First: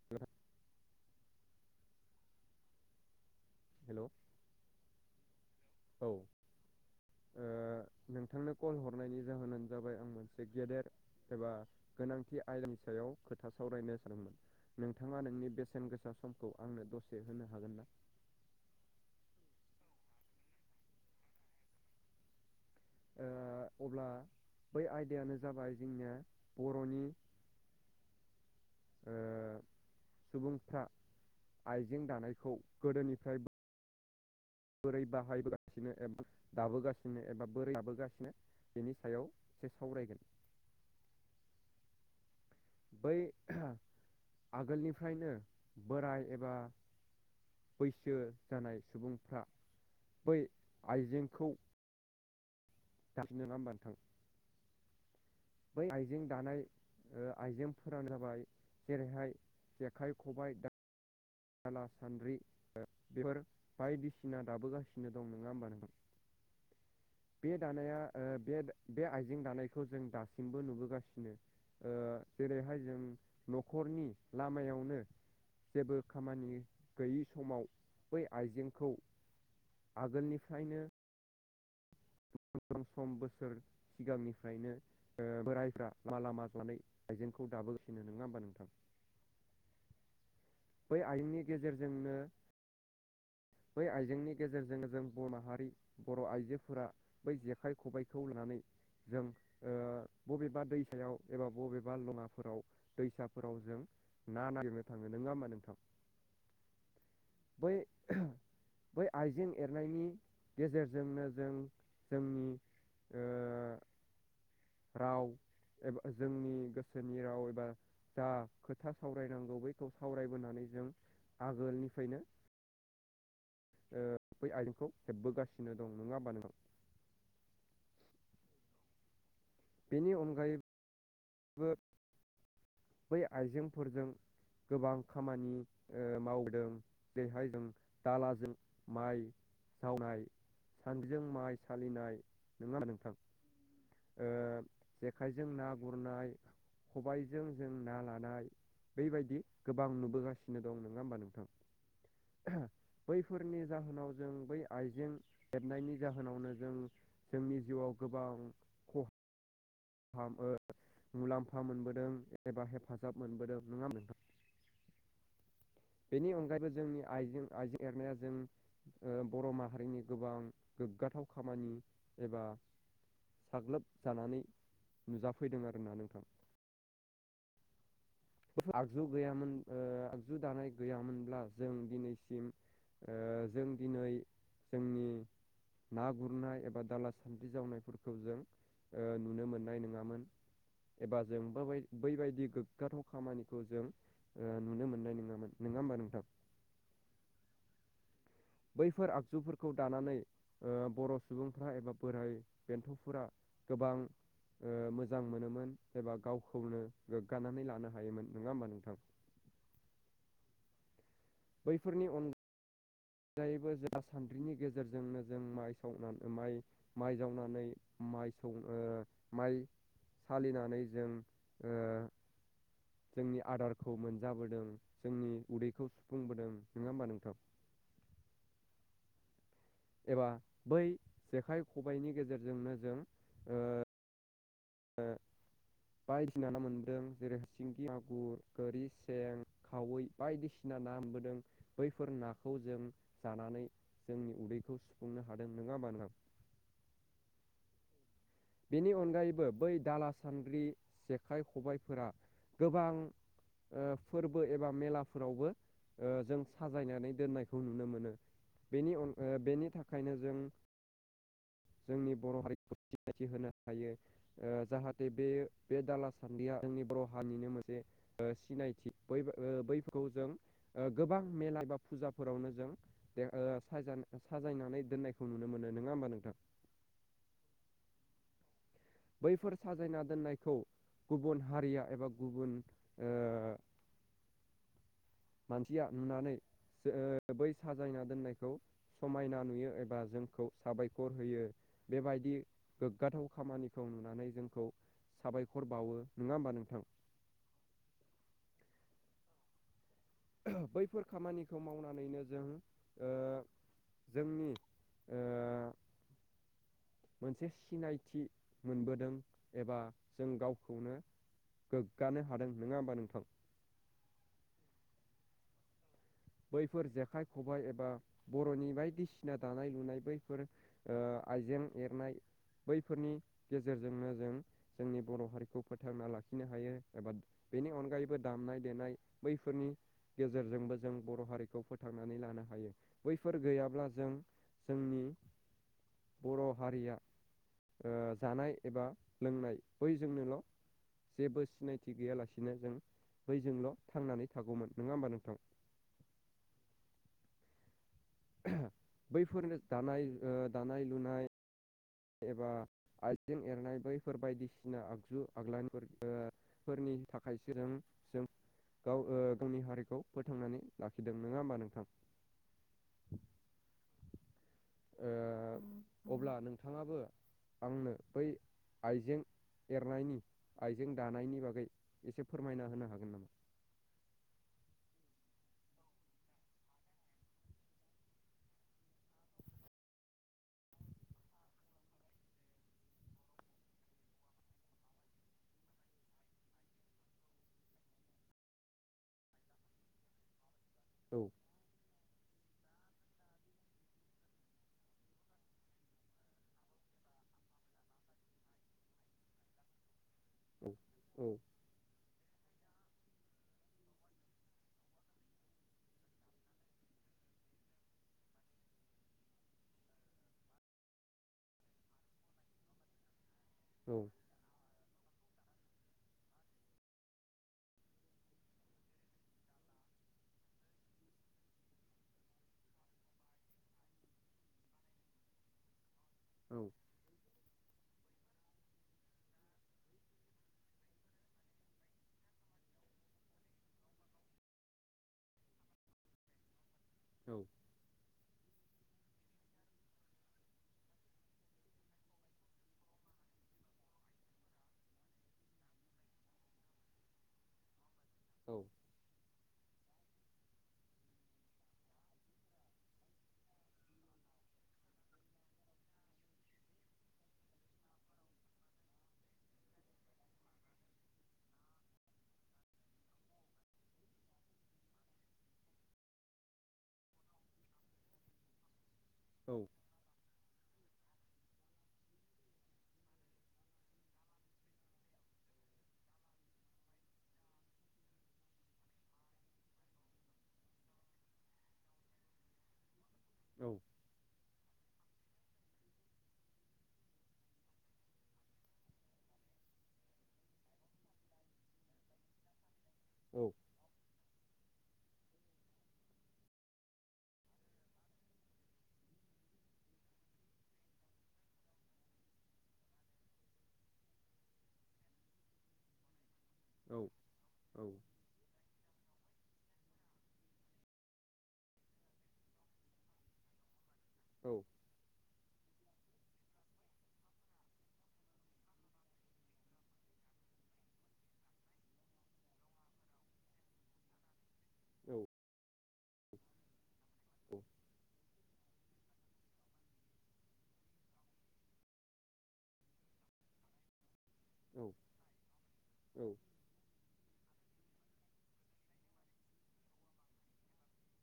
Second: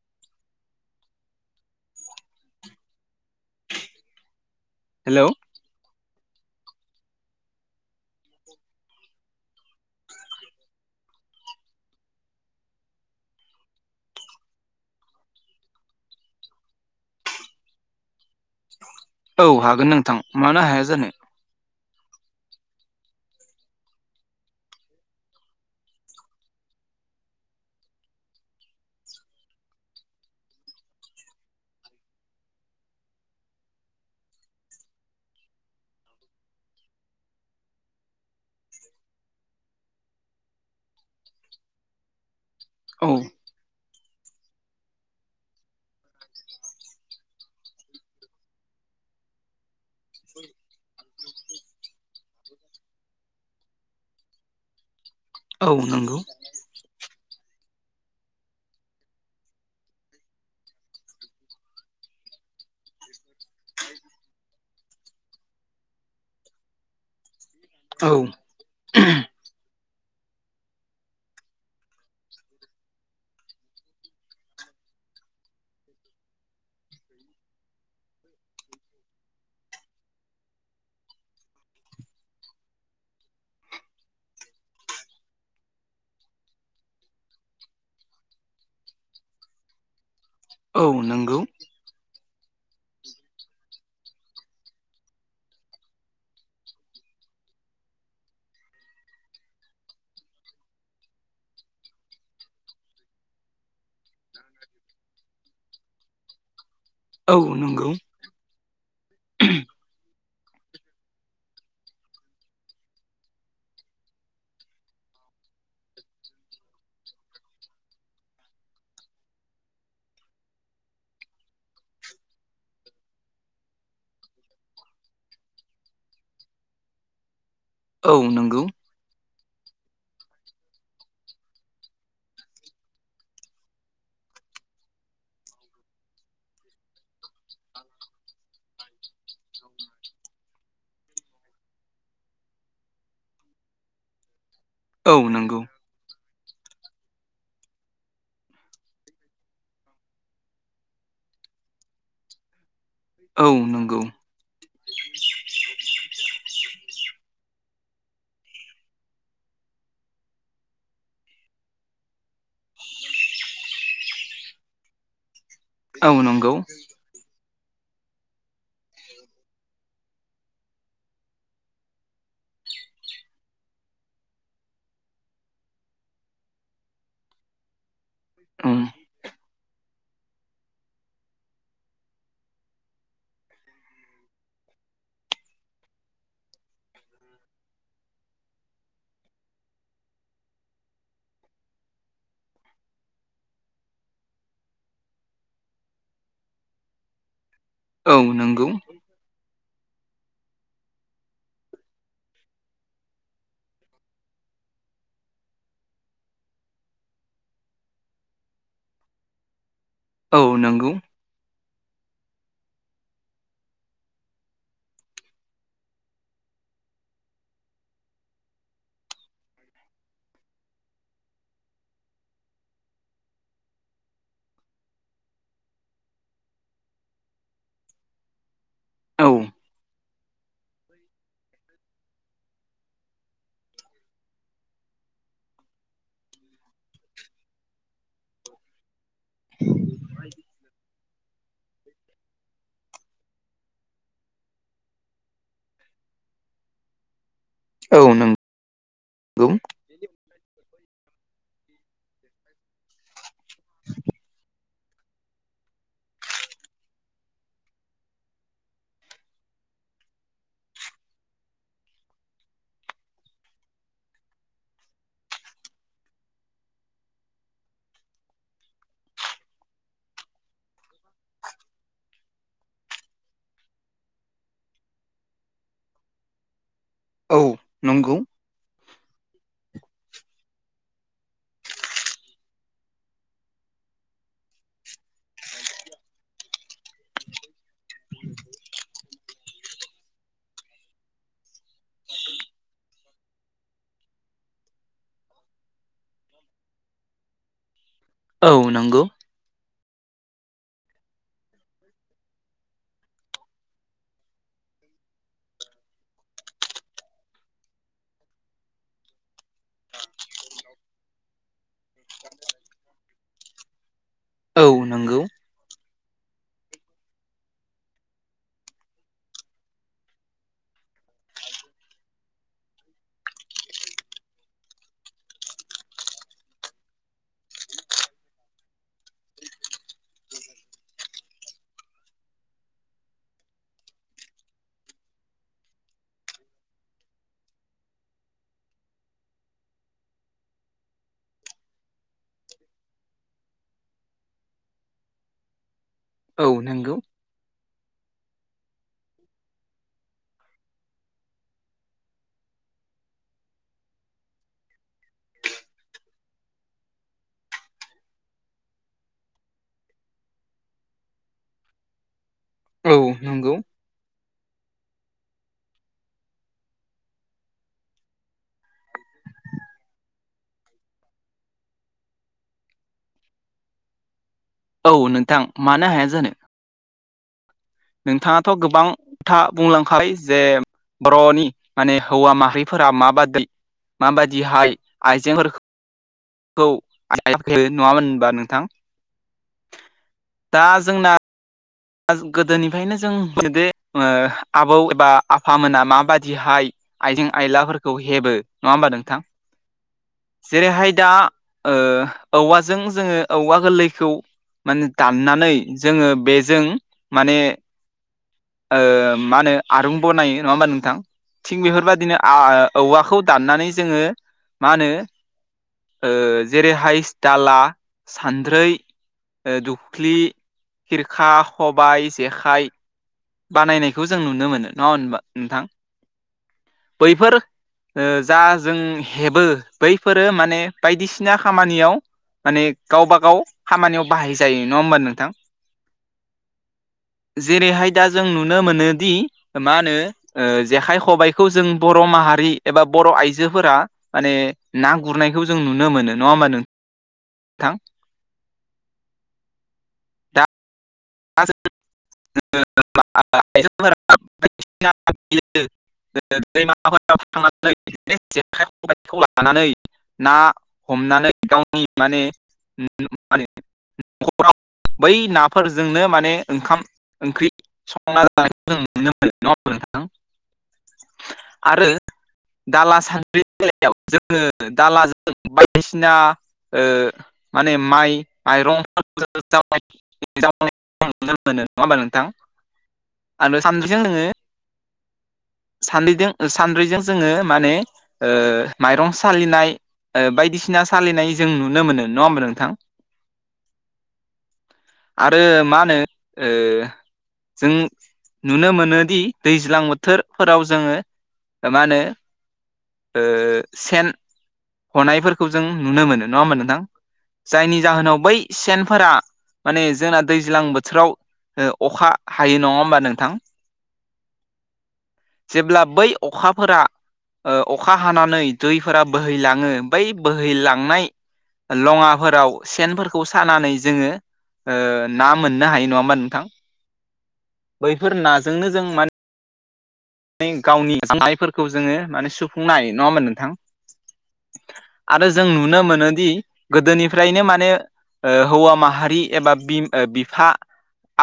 [inaudible] Hello hello औ ओ नोंथांनो कल हरनायनि जाहोनानो जाबाय आं मोनसे गेदेर एबा गोनांथि आयदानि सायाव खोथा सावरायनो सानदों मोन नोंथाङा नोंनि बेसेन गोसा समखौ आंनो दसे होनो हागोन ना? औ हागोन नोंथां मानो हाया जानो ओ अब्ला बै आयदायानो जाबाय जोंनिया बर'नि ओ सुबुंफ्रा आइजें दानायखौ गोदोनिफ्राय बोरै बाहायबोगासिनो एबा दाबोगासिनो एबा बोरै दाबोगासिनो बेनि सायाव एसे सावरायगोन औ बै आगोलनिफ्रायनो बोराय एबा बैसो जानाय सुबुंफ्रा बै आइजेंखौ दाबो नङा होमबा नोंथां? औ बै नंगौ आइजें दानाय आइजेंफोरानो जाबाय जेरैहाय जेखाइ खबाय दा दाला सान्द्रि बेफोर बायदिसिना दाबोगासिनो दं नङा होमबा नोंथां बे दानाया औ बे बे आइजें दानायखौ जों दासिमबो नुबोगासिनो ओ जेरैहाय जों न'खरनि लामायावनो जेबो खामानि गैयि समाव बै आइजेंखौ आगोलनिफ्रायनो गोबां सम बोसोर सिगांनिफ्रायनो ओ बोरायफ्रा लामा लामा जनानै आइजेंखौ दाबोगासिनो नङा होमबा नोंथां? औ बै नंगौ आयजेंनि गेजेरजोंनो बै आइजेंनि गेजेरजोंनो जों बर' माहारि बर' आइजोफोरा बै जेखाइ-ख'बाइखौ लानानै जों ओ बबेबा दैसायाव एबा बबेबा लङाफोराव दैसाफोराव जों ना नागिरनो थाङो नोङा ओमबा नोंथां औ बै नंगौ बै आइजें एरनायनि गेजेरजोंनो जों जोंनि ओ राव एबा जोंनि गोसोनि राव एबा जा खोथा सावरायनांगौ बैखौ सावरायबोनानै जों आगोलनिफ्रायनो ओ बै आयजेंखौ हेबबोगासिनो दं नङा होमबा नों औ नंगौ बेनि अनगायैबो बो बै आइजेंफोरजों गोबां खामानि मावदों जेरैहाय जों दालाजों माइ जावनाय सानद्रिजों माइ सालिनाय नङा होमबा नोंथां? ओ औ जेखाइजों नंगौ ना गुरनाय खबायजों जों ना लानाय बैबायदि गोबां नुबोगासिनो दं नोङा होमबा नोंथां? औ बैफोरनि नंगौ जाहोनाव जों बै आइजें हेबनायनि जाहोनावनो जों जोंनि जिउआव गोबां ख' ओ मुलाम्फा मोनबोदों एबा हेफाजाब मोनबोदों नङा होमबा नोंथां? औ बेनि नंगौ अनगायैबो जोंनि आइजें आइजें एरनाया जों ओ बर' माहारिनि गोबां गोग्गाथाव खामानि एबा साग्लोब जानानै नुजाफैदों आरोना नोंथां औ आगजु गैयामोन ओ आगजु दानाय गैयामोनब्ला जों दिनैसिम ओ जों दिनै जोंनि ना गुरनाय एबा दाला सान्द्रि जावनायफोरखौ जों ओ नुनो मोननाय नोङामोन एबा जोंबो बैबा बैबायदि गोग्गाथाव खामानिखौ जों ओ नुनो मोननाय नोङामोन नोङा होमबा नोंथां? औ नोंगौ बैफोर आगजुफोरखौ दानानै ओ बर' सुबुंफ्रा एबा बोराय बेन्थ'फोरा गोबां ओ मोजां मोनोमोन एबा गावखौनो गोग्गानानै लानो हायोमोन नोङा होमबा नोंथां औ नोंगौ बैफोरनि अन गायैबो जों सान्द्रिनि गेजेरजोंनो जों माइ सावनानै माइ माइ जावनानै माइ सौ ओ माइ सालिनानै जों ओ जोंनि आदारखौ मोनजाबोदों जोंनि उदैखौ सुफुंबोदों नोङा होमबा नोंथां? औ एबा बै जेखाइ-ख'बाइनि गेजेरजोंनो जों ओ [inaudible] बायदिसिना ना मोन्दों जेरै सिंगि आगुर गोरि सें खावै बायदिसिना ना मोनबोदों बैफोर नाखौ जों जानानै जोंनि उदैखौ सुफुंनो हादों नोङा होमबा नोथां? औ नों बेनि अनगायैबो बै दाला सानद्रि जेखाइ खबाइफोरा गोबां ओ फोरबो एबा मेलाफोरावबो ओ जों साजायनानै दोननायखौ नुनो मोनो। बेनि अन ओ बेनि थाखायनो जों जोंनि बर' हारिखौ सिनायथि होनो हायो ओ जाहाथे बे बे दाला सान्द्रिया जोंनि बर' हारिनिनो मोनसे ओ सिनायथि बैफोर बैफोराव जों ओ गोबां मेला बा फुजाफोरावनो जों दे ओ साजाय साजायनानै दोननायखौ नुनो मोनो नोङा होमबा नोंथां औ नंगौ औ नंगौ बैफोर साजायना दोननायखौ गुबुन हारिया एबा गुबुन ओ [inaudible] मानसिया नुनानै जो ओ बै साजायना दोननायखौ समायना नुयो एबा जोंखौ साबायखर होयो बेबायदि गोग्गाथाव खामानिखौ नुनानै जोंखौ साबायखर बावो नोङा होमबा नोंथां औ नंगौ बैफोर खामानिखौ मावनानैनो जों ओ जोंनि ओ मोनसे सिनायथि मोनबोदों एबा जों गावखौनो गोग्गानो हादों नोङा होमबा नोंथां? औ नंगौ बैफोर जेखाइ खबाय एबा बर'नि बायदिसिना दानाय लुनाय बैफोर ओ आइजें एरनाय बैफोरनि गेजेरजोंनो जों जोंनि बर' हारिखौ फोथांना लाखिनो हायो एबा बेनि अनगायैबो दामनाय देनाय बैफोरनि गेजेरजोंबो जों बर' हारिखौ फोथांनानै लानो हायो बैफोर गैयाब्ला जों जोंनि बर' हारिया ओ जानाय एबा लोंनाय बैजोंनोल' जेबो सिनायथि गैयालासिनो जों बैजोंल' थांनानै थागौमोन नोङा होमबा नोंथां औ नंगौ बैफोरनो दानाय दानाय लुनाय एबा आइजें एरनाय बैफोर बायदिसिना आगजु आग्लानफोरखो फोरनि थाखायसो जों जों गाव ओ गावनि हारिखौ फोथांनानै लाखिदों नोङा होमबा नोंथां औ नंगौ ओ अब्ला नोंथाङाबो आंनो बै आइजें एरनायनि आइजें दानायनि बागै एसे फोरमायना होनो हागोन नामा औ नोंथां मानो हाया जानो नोंथाङा था गोबां खोथा बुंलांखाबाय जे बर'नि माने हौवा माहारिफोरा माबादि माबादिहाय आइजेंफोर खौ [unintelligible] नङा होनबा नोंथां दा जों औ दा गोदोनिफ्रायनो जों जुदि ओ आबौ एबा आफामोना माबादिहाय आइजें आयलाफोरखौ हेबो नङा होमबा नोंथां औ जेरैहाय दा औ ओ औवाजों जोङो औवा गोलैखौ माने दाननानै जोङो बे जों माने ओ मा होनो आरुं बनायो नङा होमबा नोंथां थिग बेफोरबायदिनो औवाखौ दाननानै औ जोङो मा होनो ओ जेरैहाय दाला सानद्रै ओ दुख्लि खा खबाइ जेखाइ बानायनायखौ जों नुनो मोनो नङा होनबा नोंथां औ बैफोर ओ जा जों हेबो बैफोरो माने बायदिसिना खामानियाव माने गावबा गाव खामानियाव बाहाय जायो नङा होमबा नोंथां औ जेरैहाय दा जों नुनो मोनोदि मा होनो ओ जेखाइ खबाइखौ जों बर' माहारि एबा बर' आइजोफोरा माने ना गुरनायखौ जों नुनो मोनो नङा होमबा नोंथां औ दा [unintelligible] ओ दैमाफोराव थांनानै बे जेखाइ खबाइखौ लानानै ना हमनानै गावनि माने [unintelligible] नखराव बै नाफोर जोंनो माने ओंखाम ओंख्रि संना जानायखौ जों नुनो मोनो नङा औ होमबा नों थां आरो दाला सानद्रिनि बेलायाव जोङो दालाजों बायदिसिना ओ माने माइ माइरं [unintelligible] जावनायखौ नुनो मोनो नङा होमबा नोंथां आरो औ सानद्रिजों जोङो [unintelligible] सानद्रिजों सानद्रिजों जोङो माने ओ माइरं सालिनाय ओ बायदिसिना सालिनाय जों नुनो मोनो नङा होमबा नोंथां औ आरो मा होनो ओ जों नुनो मोनोदि दैज्लां बोथोर फोराव जोङो मा होनो ओ सेन हनायफोरखौ जों नुनो मोनो नङा होमबा नों थां औ जायनि औ जाहोनाव बै सेनफोरा माने जोंना दैज्लां बोथोराव ओ अखा हायो नङा होमबा नोंथां औ जेब्ला बै अखाफोरा ओ अखा हानानै दैफोरा बोहैलाङो बै बोहैलांनाय लङाफोराव सेनफोरखौ सानानै जोङो ओ ना मोननो हायो नङा होमबा नोंथां बैफोर नाजोंनो जों माने गावनि जानायफोरखौ जोङो माने सुफुंनो हायो नङा होमबा नोंथां आरो जों नुनो मोनोदि गोदोनिफ्रायनो माने ओ हौवा माहारि एबा बि-बिफा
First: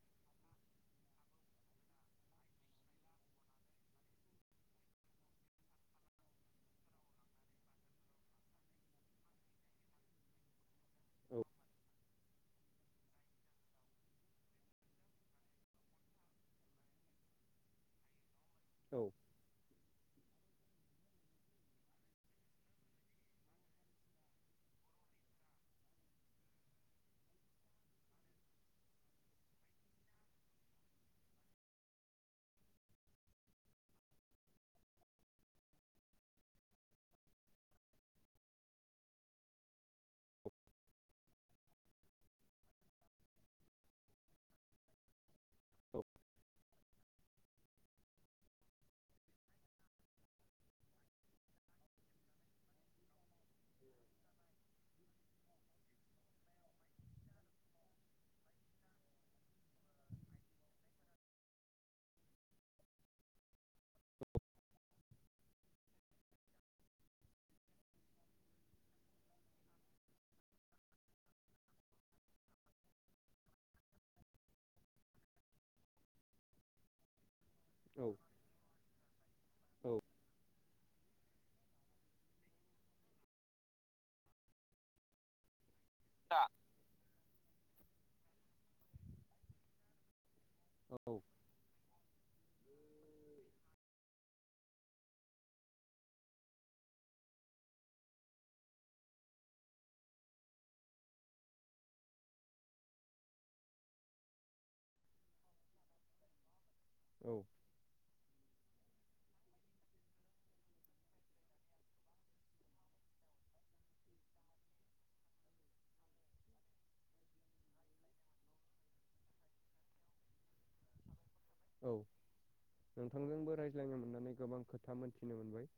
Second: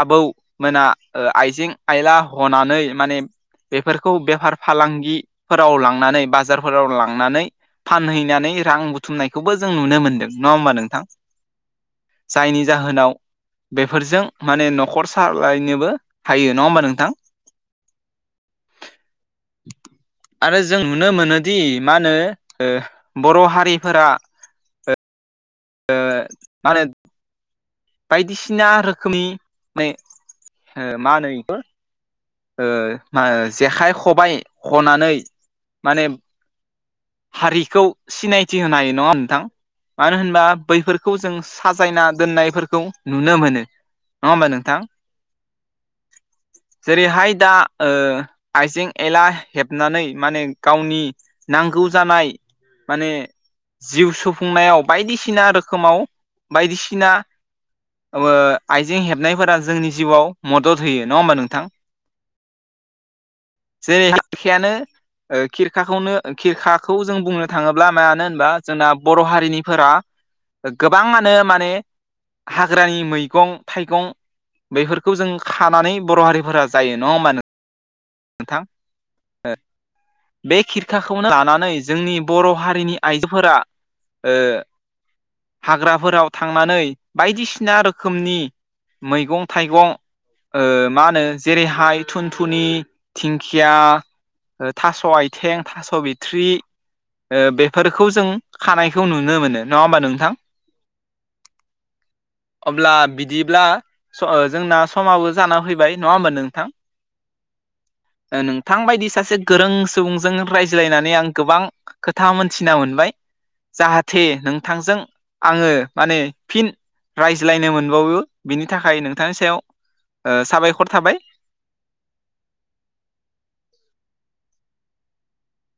आबौमोना आइजें आइला हनानै माने बेफोरखौ बेफार फालांगिफोराव लांनानै बाजारफोराव लांनानै फानहैनानै रां बुथुमनायखौबो जों नुनो मोनदों नङा होमबा नोंथां जायनि जाहोनाव बेफोरजों माने नखर सालायनोबो हायो नङा होमबा नोंथां औ आरो जों नुनो मोनोदि मा होनो ओ बर' हारिफोरा ओ मा होनो बायदिसिना रोखोमनि माने ओ मा होनो इखौ ओ मा जेखाइ खबाइ हनानै माने हारिखौ सिनायथि होनो हायो नङा होमबा नोंथां मानो होनबा बैफोरखौ जों साजायना दोननायफोर खौ नुनो मोनो नङा होमबा नोंथां औ जेरैहाय दा ओ आइजें एला हेबनानै माने गावनि नांगौ जानाय माने जिउ सुफुंनायाव बायदिसिना रोखोमाव बायदिसिना ओ आइजें हेबनायफोरा जोंनि जिउआव मदद होयो नङा होमबा नोंथां जेखियानो ओ खिरखाखौनो खिरखाखौ जों बुंनो थाङोब्ला मानो होनबा जोंना बर' हारिनिफोरा गोबाङानो माने हाग्रानि मैगं थाइगं बैफोरखौ जों खानानै बर' हारिफोरा जायो नङा होमबा नों औ नोंथां औ बे खिरखाखौनो लानानै जोंनि बर' हारिनि आइजोफोरा ओ हाग्राफोराव थांनानै बायदिसिना रोखोमनि मैगं थाइगं मा होनो जेरैहाय थुनथुनि दिंखिया थास' आथें थास' बिथ्रि ओ बेफोरखौ जों खानायखौ नुनो मोनो नंङा होमबा नोंथां [inaudible] अब्ला बिदिब्ला जोंना समाबो जाना फैबाय नंङा होमबा नोंथां औ नोंथां बायदि सासे गोरों सुबुंजों रायज्लायनानै आं गोबां खोथा मोनथिना मोनबाय जाहाथे नोंथांजों आङो माने फिन रायज्लायनो मोनबावो बिनि थाखाय नोंथांनि सायाव साबायखर थाबाय औ नोंथांजोंबो रायज्लायनो मोननानै गोबां खोथा मोन्थिनो मोनबाय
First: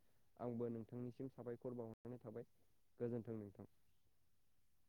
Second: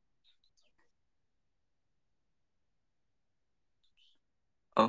आंबो नोंथांनिसिम साबायखर बावाहरनानै थाबाय गोजोन्थों नोंथां औ